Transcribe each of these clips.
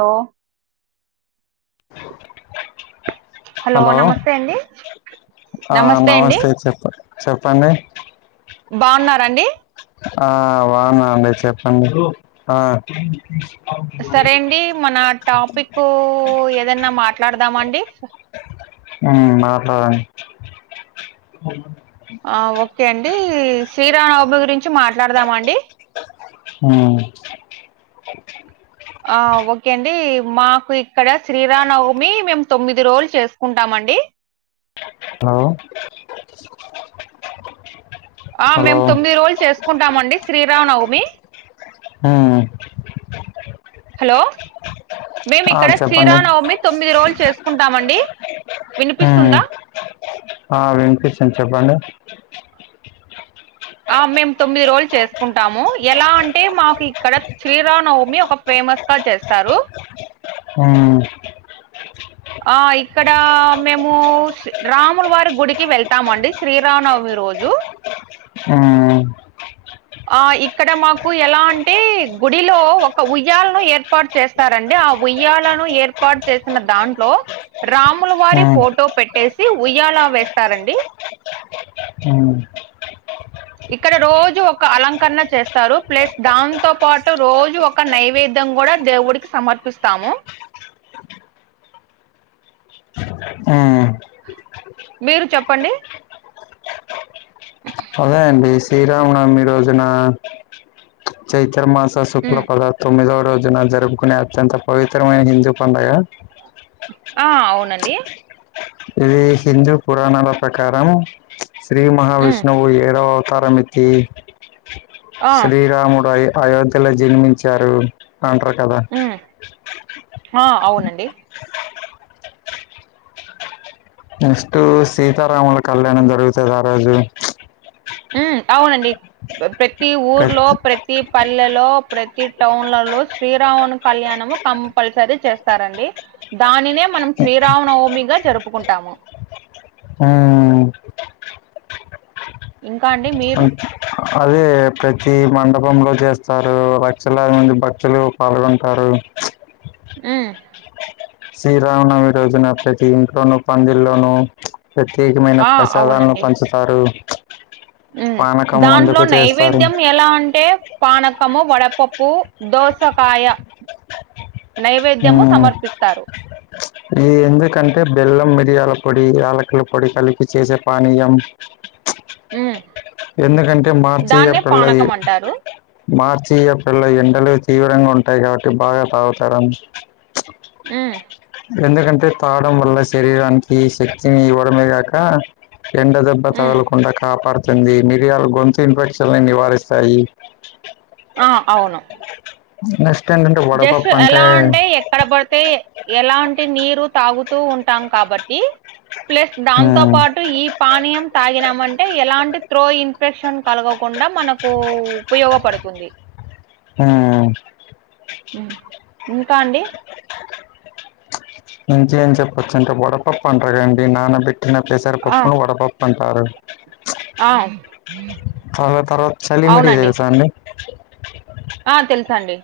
ఓ hello నమస్తే అండి ఆ నమస్తే చెప్ప చెప్పండి బాగున్నారండి ఆ బాగున్నా అండి చెప్పండి ఆ సరే అండి మన టాపిక్ ఏదన్నా మాట్లాడదామండి ఉ మాట్లాడండి ఓకే అండి శ్రీరామనవమి గురించి మాట్లాడదామండి ఉమ్ ఆ ఓకే అండి మాకు ఇక్కడ శ్రీరానవమి మేము తొమ్మిది రోజులు చేసుకుంటామండి హలో ఆ హలో మేము తొమ్మిది రోజులు చేసుకుంటామండి శ్రీరామనవమి ఉమ్ హలో మేము ఆ ఇక్కడ చెప్పండి శ్రీరామనవమి తొమ్మిది రోజులు చేసుకుంటామండి హు వినిపిస్తుందా ఆ వినిపిస్తుంది చెప్పండి ఆ మేము తొమ్మిది రోజులు చేసుకుంటాము ఎలా అంటే మాకు ఇక్కడ శ్రీరానవమి ఒక ఫేమస్ గా చేస్తారు హ ఆ ఇక్కడ మేము రాములు వారి గుడికి వెళ్తామండి శ్రీరామనవమి రోజు ఆ ఆ ఇక్కడ మాకు ఎలా అంటే గుడిలో ఒక ఉయ్యాలను ఏర్ ర్పాటు చేస్తారండి ఆ ఉయ్యాలను ఏర్పాటు చేసిన దాన్ ట్లో రాముల వారి ఉమ్ ఫోటో పెట్టేసి ఉయ్యాలా వేస్తారండి అ ఇక్కడ రోజు ఒక అలంకరణ చేస్తారు ప్లస్ దాంతో పాటు రోజు ఒక ఒక నైవేద్యం కూడా దేవుడికి సమర్పిస్తాము ఆ మీరు చెప్పండి అదేండి శ్రీరామనవమి రోజున చైత్ర మాస శుక్ల ఉమ్, పదార్థ తొమ్మిదవ రోజున జరుపుకునే అత్యంత పవిత్రమైన హిందూ పండగ ఆ అవునండి ఇది హిందూ పురాణాల ప్రకారం శ్రీ ఉమ్, మహావిష్ణువు ఏడవ అవతారమెత్తి ఆ శ్రీరాముడై అయోధ్యలో జన్మించారు అంటారు కదా ఉమ్, ఆ అవునండి నెక్స్ట్ సీతారాముల కళ్యాణం జరుగుతది ఆ రోజు ఉమ్ అవునండి ప్రతి ఊర్లో ప్రతి ప్రతి పల్లెలో ప్రతి టౌన్లలో శ్రీరాముని కళ్యాణము కంపల్సరీ చేస్తారండి దానినే మనం శ్రీరామ నవమిగా జరుపుకుంటాము ఉమ్ ఇంకా అండి మీ అదే ప్రతి మండపంలో చేస్తారు లక్షలాది మంది భక్తులు పాల్గొంటారు ఉ శ్రీరామనవమి రోజున ప్రతి ఇంట్లోనూ పందిల్లోనూ ప్రత్యేకమైన ఆ ప్రసాదాలను పంచుతారు ఉ పానకం దాంట్లో అందుకు చేస్తారు నైవేద్యం ఎలా అంటే పణకము వడపప్పు దోసకాయ నైవేద్యము సమర్పిస్తారు ఈ ఎందుకంటే బెల్లం మిరియాల పొడి యల్లక్కల పొడి కలిపి చేసే పానీయం ఉమ్, ఎందుకంటే మార్చి దాన్నే ఏప్రిల్ లో పానకం అంటారు మార్చి ఏప్రిల్ లో ఎండలు తీవ్రంగా ఉంటాయి కాబట్టి బాగా తాగుతారం ఉమ్మ్ ఎందుకంటే తాగడం వల్ల శరీరానికి శక్తిని ఇవ్వడమే గాక ఎండ దెబ్బ ఉమ్ తగలకుండా కాపాడుతుంది మిరియాలు గొంతు ఇన్ఫెక్షన్ నివారిస్తాయి ఆ అవును నెస్ట్ ఏంటంటే వడపప్పు అంటే అక్కడ బడితే ఎలాంటి నీరు తాగుతూ ఉంటాం కాబట్టి ప్లేస్ దాంతో ఉమ్, పాటు ఈబ్ పానీయం తాగినం అంటే ఎలాంటి త్రో ఇన్ఫెక్షన్ కలగకుండా మనకు ఉపయోగపడుతుంది ఆ ఉమ్మ్ ఇంకా అండి ఇంకేం చెప్పొచ్ అంటే వడపప్పు అంటారుగాండి నానబెట్టిన పెసరపప్పును వడపప్పు పంటారు ఆమ్మ్ చాలా తర్వాత చలిమిడి తెల్సా అండి ఆ తెలుసండి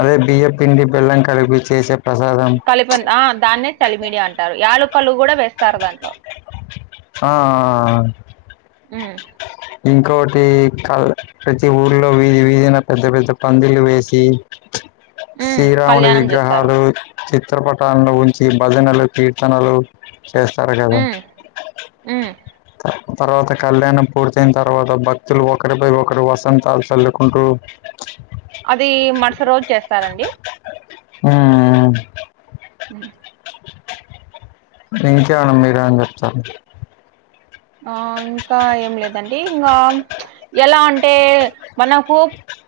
అదే బియప్ పిండి బెల్లం కలిపి చేసే ప్రసాదం కలిపి ఆ దాన్నే చలిమిడి అంటారు యలకలు గూడ వేస్తారు దాంట్లో ఆ ఆ ఆ ఉమ్ ఇంకోటి కల్ ప్రతి ఊళ్లో వీధి వీధిన పెద్ద పెద్ద పందిళ్లు వేసి ఉమ్ శ్రీరాముడి కళ్యాణం చేస్తారు విగ్రహాలు చిత్రపటాలల్లో ఉంచి భజనాలు కీర్తనలు చేస్తారు గదా ఉమ్మ్ తర్వాత కళ్యాణం పూర్తయిన్ తర్వాత భక్తులు ఒకరిపై ఒకరు వసంతాలు చల్లుకుంటూ అది మరస రోజ్ చేస్తారండి ఉమ్మ్ ఉమ్మ్ ఇంకేవన్న మీరేం అని చెప్తారు ఆ ఇంకా ఏం లేదండి ఇంగా ఎలా అంటే మనకు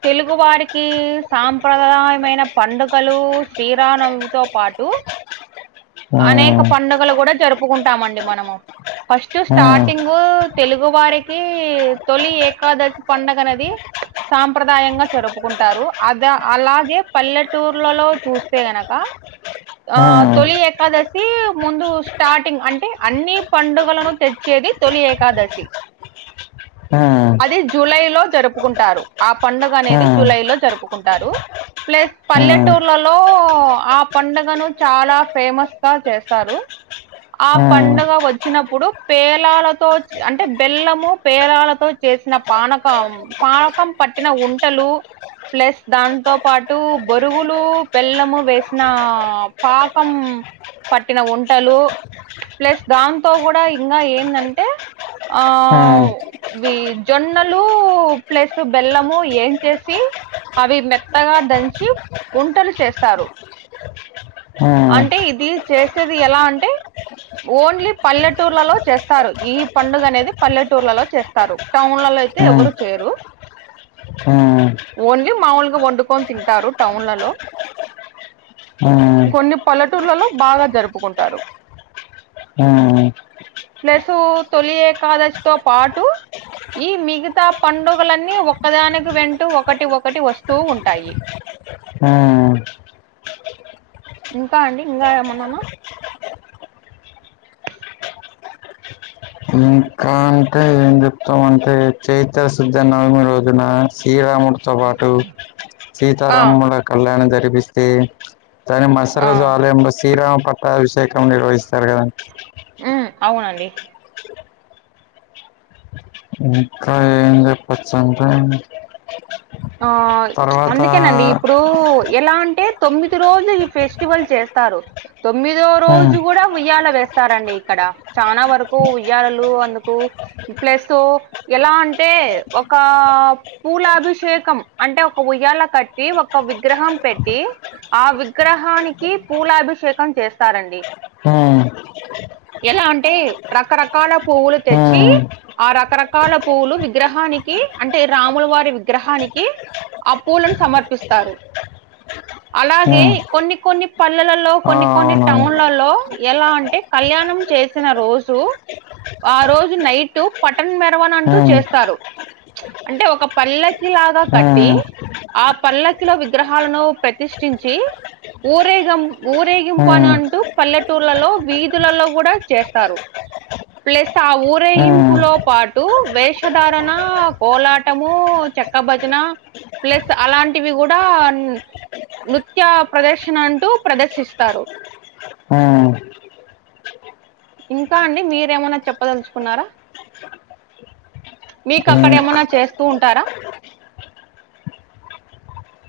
తెలుగు వారికి సాంప్రదాయమైన పండగలు శ్రీరానవిమితో పాటు టు అనేక మ్మ్. పండగలు గూడ జరుపుకుంటామండి మనము ఫస్ట్ మ్మ్. స్టార్టింగ్ తెలుగు వారికి తొలి ఏకాదశి పండగ అనేది సాంప్రదాయంగా జరుపుకుంటారు అద అలాగే పల్లెటూర్లలో చూస్తే గానక ఆ మ్మ్. తొలి ఏకాదశి ముందు స్టార్టింగ్ అంటే అన్ని పండుగలను తెచ్ చేది తొలి ఏకాదశి ఆ అది జూలై లో జరుపుకుంటారు ఆ పండగనేది మ్మ్. జూలై లో జరుపుకుంటారు ప్లేస్ మ్మ్. పల్లెటూర్లలో ఆ పండగను చాలా ఫేమస్ గా చేస్తారు ఆ ఇంకా పండగ వొచ్చినప్పుడు పేలాలతో చ్ అంటే బెల్లము పేలాలతో చేసిన పానకం పానకం పట్టిన ఉంటలు ప్లేస్ దాంతో పాటు బొరుగులు బెల్లము వేసిన పాకం పట్టిన ఉంటలు ప్లేస్ దాంతో గూడా ఇంగా ఏందంటే ఆవు వీ జొన్నలు ప్లస్ బెల్లము ఏంచేసి అవి మెత్తగా దంచి గుంటలు చేస్తారు అంటే ఇది చేసేది ఎలా అంటే ఓన్లీ పల్లెట్ ల్లెటూర్లలో చేస్తారు ఈ పండుగనేది పల్లెటూర్లలో చేస్తారు టౌన్లలో అయితే ఎవరు చేయరు ఓన్లీ మాములుగా వండుకొని తింటారు టౌన్లలో కొన్ని పల్లెటూర్లలో బాగా జరుపుకుంటారు ఆ ప్లస్సు తొలి ఏకాదశితో పాటు ఈ మిగతా పండుగలన్నీ ఒక్కదానికి వెంటూ ఒకటి ఒకటి వస్తూ ఉంటాయి హ్మ్ ఇంకా అండి ఇంగ ఏమన్నానా ఇంకా అంటే ఏం చెప్ త్తం అంటే చైత్రశుద్ధ నవమి రోజున శ్రీరాముడు తో పాటు ఆ సీతారాముల కళ్యాణం జరిపిస్తే దాని ఆ మరుసరోజు ఆలయం లో శ్రీరామ పట్టాభిషేకం నిర్వహిస్తారు కద ఏ అవునండి ఇంక ఏం చెప్పచ్చంటే ఆ ప్చ్ అందుకేనండి ఇప్పుడు ఎలా అంటే తొమ్మిది రోజులు ఈ ఫెస్టివల్ చేస్తారో తొమ్మిదో ఉమ్, రోజు గూడా ఉయ్యాల వేస్ స్తారండి ఇక్కడ చానా వరకు ఉయ్యాలలు అందుకు ప్లేస్సు ఎలా అంటే ఒక పూలాభిషేక్ కం అంటే ఒక ఉయ్యాల కట్టి ఒక విగ్రహం పెట్టి ఆ విగ్రహానికి పూలాభిషేకం చేస్తారండి హ్మ్ ఎలా అంటే రకరకాల పువ్వులు తెచ్చి ఉమ్, ఆ రకరకాల పువ్వులు విగ్రహానికి అంటే రాముల వారి విగ్రహాని కి ఆ పూలను సమర్పిస్తారు అలాగే ఉమ్, కొన్ని కొన్ని పల్లెలల్లో ఆ, కొన్ని కొన్ని అవునవును టౌన్లల్లో ఎలా అంటే కళ్యాణం చేసిన రోజు ఆ రోజు నైటు పటన్ మెరువన్ అంటూ ఉమ్, చేస్తారు అంటే ఒక పల్లకిి లాగా కట్టి ఉమ్, ఆ పల్లకిలో విగ్రహాలను ప్రతిష్ఠించి ఊరేగం ఊరేగింపను ఉమ్. అంటూ పల్లెటూర్లలో వీధులల్లో గూడా చేస్తారు ప్లస్ ఆ ఆ ఊరేగింపు లో పాటు వేషధారణ కోలాట్ టము చెక్క భజన ప్లస్ అలాంటివి గూడా న్ నృత్య ప్రదర్శన అంటూ ప్రదర్శిస్తారు హ్మ్ ఇంకా అండి మీరేమన్నా చెప్పదలుచుకున్నారా మీకక్కడెమన్నా చేస్తూ ఉంటారా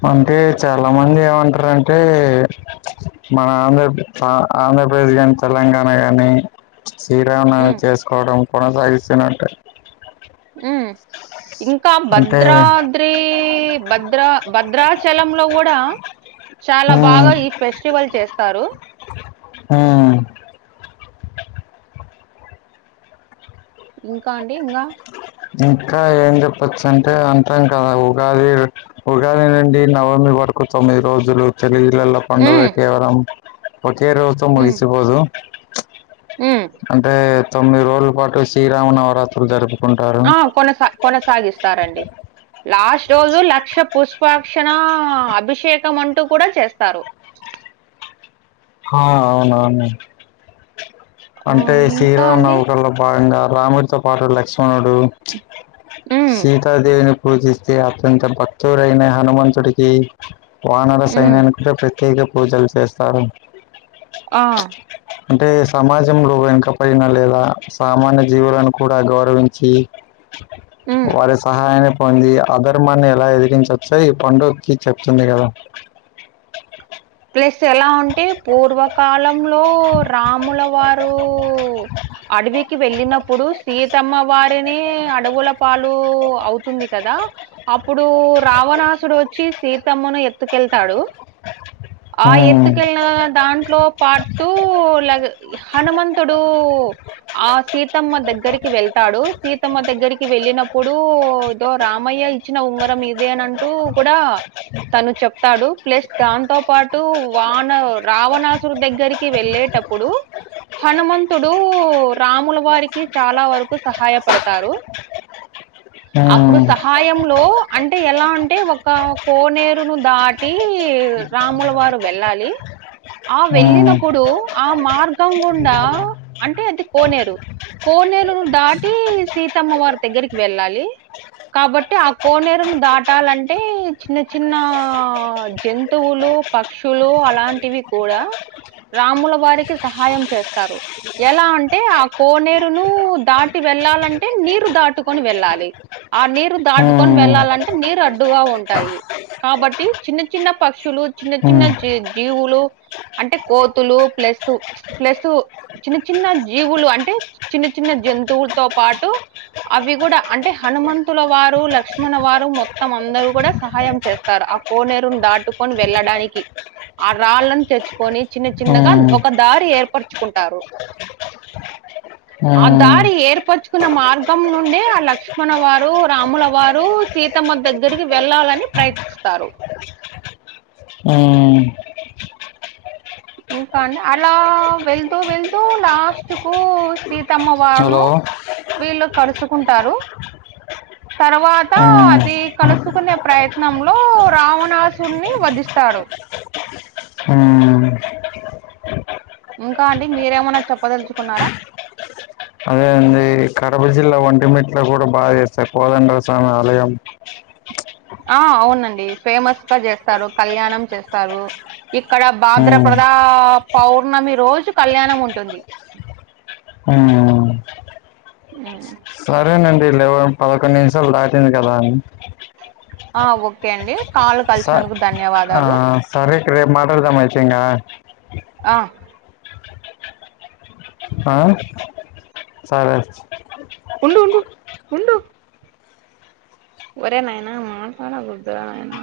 అంటే చాలా మంది ఏమంటరంటే మన ఆంధ్ర ఆ ఆంధ్రప్రదేశ్ కాని తెలంగాణ గాని శ్రీరామనవమి హ్మ్. చేసుకోవడం కొనసాగిస్తునట్టే హ్మ్ ఇంకా అంటే భద్రా ద్రి భద్రా భద్రాచలంలో కూడా చాలా ఉమ్ బాగా ఈ ఫెస్ స్టివల్ చేస్తారు ఆ ఇంకా అండి ఇంగా ఇంకా ఏం చెప్పచ్చ అంటే అంటం కదా ఉగాది ఉగాదేనండి నవమి వరకు తొమ్మిది రోజులు తెలి ఇలలో పండుగ హ్మ్. కేవరం ఒకే రోజ్తో హ్మ్. ముగిసిబోదు హ్మ్. అంటే తొమ్మిది రోజుల పాటు శ్రీరామ నవరాత్రులు జరుపుకుం ఆ కొనసా కొనసాగిస్తారండి. లాస్ట్ రోజు లక్ష పుష్పాక్షణ అభిషేకం అంటూ కూడా చేస్తారు ఆ అవునవును ఆ! అంటే ఇంకా అండి సిరామనవమి కల్లా భాగంగా రాముడితో పాటు లక్ష్మణుడు హ్మ్. సీతాదేవిని పూజిస్తే అత్యంత భక్తుడైన హనుమంతుడికి వానర హ్మ్. సైన్యానిక కూడ ప్రత్యేక పూజలు చేస్తారు ఆ అంటే సమాజంలో వెనక పడినా లేదా సామాన్య జీవులను కూడా గౌరవించి. హ్మ్. వాడి సహాయాని కొంది అధర్మాన్ని ఎలా ఎదిగించొచ్చో ఈ పండుగ్కి చెప్తుంది గదా ప్లేస్ ఎలా ఉంటే పూర్వకాలంలో రాముల వారూ అడవికి వెళ్ళినప్పుడు సీతమ్మ వారినే అడవుల పాలు అవుతుంది కదా అప్పుడు రావణాసుడు వచ్చి సీతమ్మను ఎత్తుకెళ్తాడు ఆ ఉమ్, ఎత్తుకెళ్ళిన దాంట్లో పాటు ల హనుమంతుడు ఆ సీతమ్మ దగ్గరికి వెళ్తాడు సీతమ్మ దగ్గరికి వెళ్ళినప్పుడు ఏదో రామయ్య ఇచ్చిన ఉంగరం ఇదే అనంటూ కూడా తను చెప్తాడు ప్లస్ దాంతో పాటు వాన రావణాసురు దగ్గరికి వెళ్ళేటప్పుడు హనుమంతుడు రాముల వారికి చాలా వరకు సహాయపడతారు అప్పుడు ఉమ్, సహాయంలో అంటే ఎలా అంటే ఒక కోనేరును దాటి రాముల వారు వెళ్ళాలి ఆ ఉమ్, వెళ్ళినప్పుడు ఆ మార్గం గుండా అంటే అది కోనేరు కోనేరును దాటి సీతమ్మ వారి దగ్గరికి వెళ్ళాలి కాబట్టి ఆ కోనేరును దాటాలంటే చిన్న చిన్న జంత్ జంతువులు పక్షులు అలాంటివి కూడా రాముల వారికి సహాయం చేస్తారు ఎలా అంటే ఆ కోనేరును దాటి వెళ్ళాలంటే నీరు దాటుకొని వెళ్ళాలి ఆ నీరు దాటుకొని ఉమ్, వెళ్ళాలంటే నీరు అడ్డుగా ఉంటాయి కాబట్టి చిన్న చిన్న పక్షులు చిన్న చిన్న ఉమ్, జి జీవులు అంటే కోతులు ప్లస్సు ప్లస్సు చిన్న చిన్న జీవులు అంటే చిన్న చిన్న జంతువుతో పాటు అవి కూడా అంటే హనుమంతుల వారు లక్ష్మణ వారు మొత్తం అందరు కూడా సహాయం చేస్తారు ఆ కోనేరును దాటుకొని వెళ్ళడానికి ఆ రాళ్ళలను తెచ్చుకొని చిన్న చిన్నగా ఉమ్, ఒక దారి ఏర్పరుచుకుంటారు ఆ ఉమ్, దారి ఏర్పరచుకున్న మార్గం నుండే ఆ లక్ష్మణ వారు రాముల వారు సీతమ్మ దగ్గరికి వెళ్ళాలని ప్రయత్నిస్తారు ఉ ఇంకా అండి అలా వెళ్తూ వెళ్తూ లాస్ట్ కు సీతమ్మవారను హలో వీళ్ళు కలుసుకుంటారు తర్వాత ఉమ్. అది కలుసుకునే ప్రయత్నంలో రావణాసుడిని వధిస్తాడు హామ్ ఇంకా అండి మీరేమన్నా చెప్పదలుచుకున్నారా అదే అండి కడప జిల్లా ఇ వంటిమిట్లు కూడా బాగా చేస్తాయి కోదండర స్వామి ఆలయం ఆ అవునండి ఫేమస్ గా చేస్తారు కళ్యాణం చేస్తారు ఇక్కడ బాద్ర ఉమ్ ప్రధా పౌర్ణమి రోజు కళ్యాణం ఉంటుంది హామ్ ఆ సరేనండి లేవ పదకొండు నిమిషాలు దాటింది కదా అని ఆ ఓకే అండి కాల్ స కలిసినందుకు ధన్యవాదాలు సరే ఇంకా రేపు మాట్దాం అయితేఇంకా ఆ ఆ సరే ఉండు ఉండు ఉండూ ఒరేనైనా మాసడా గుడ్ద్దనా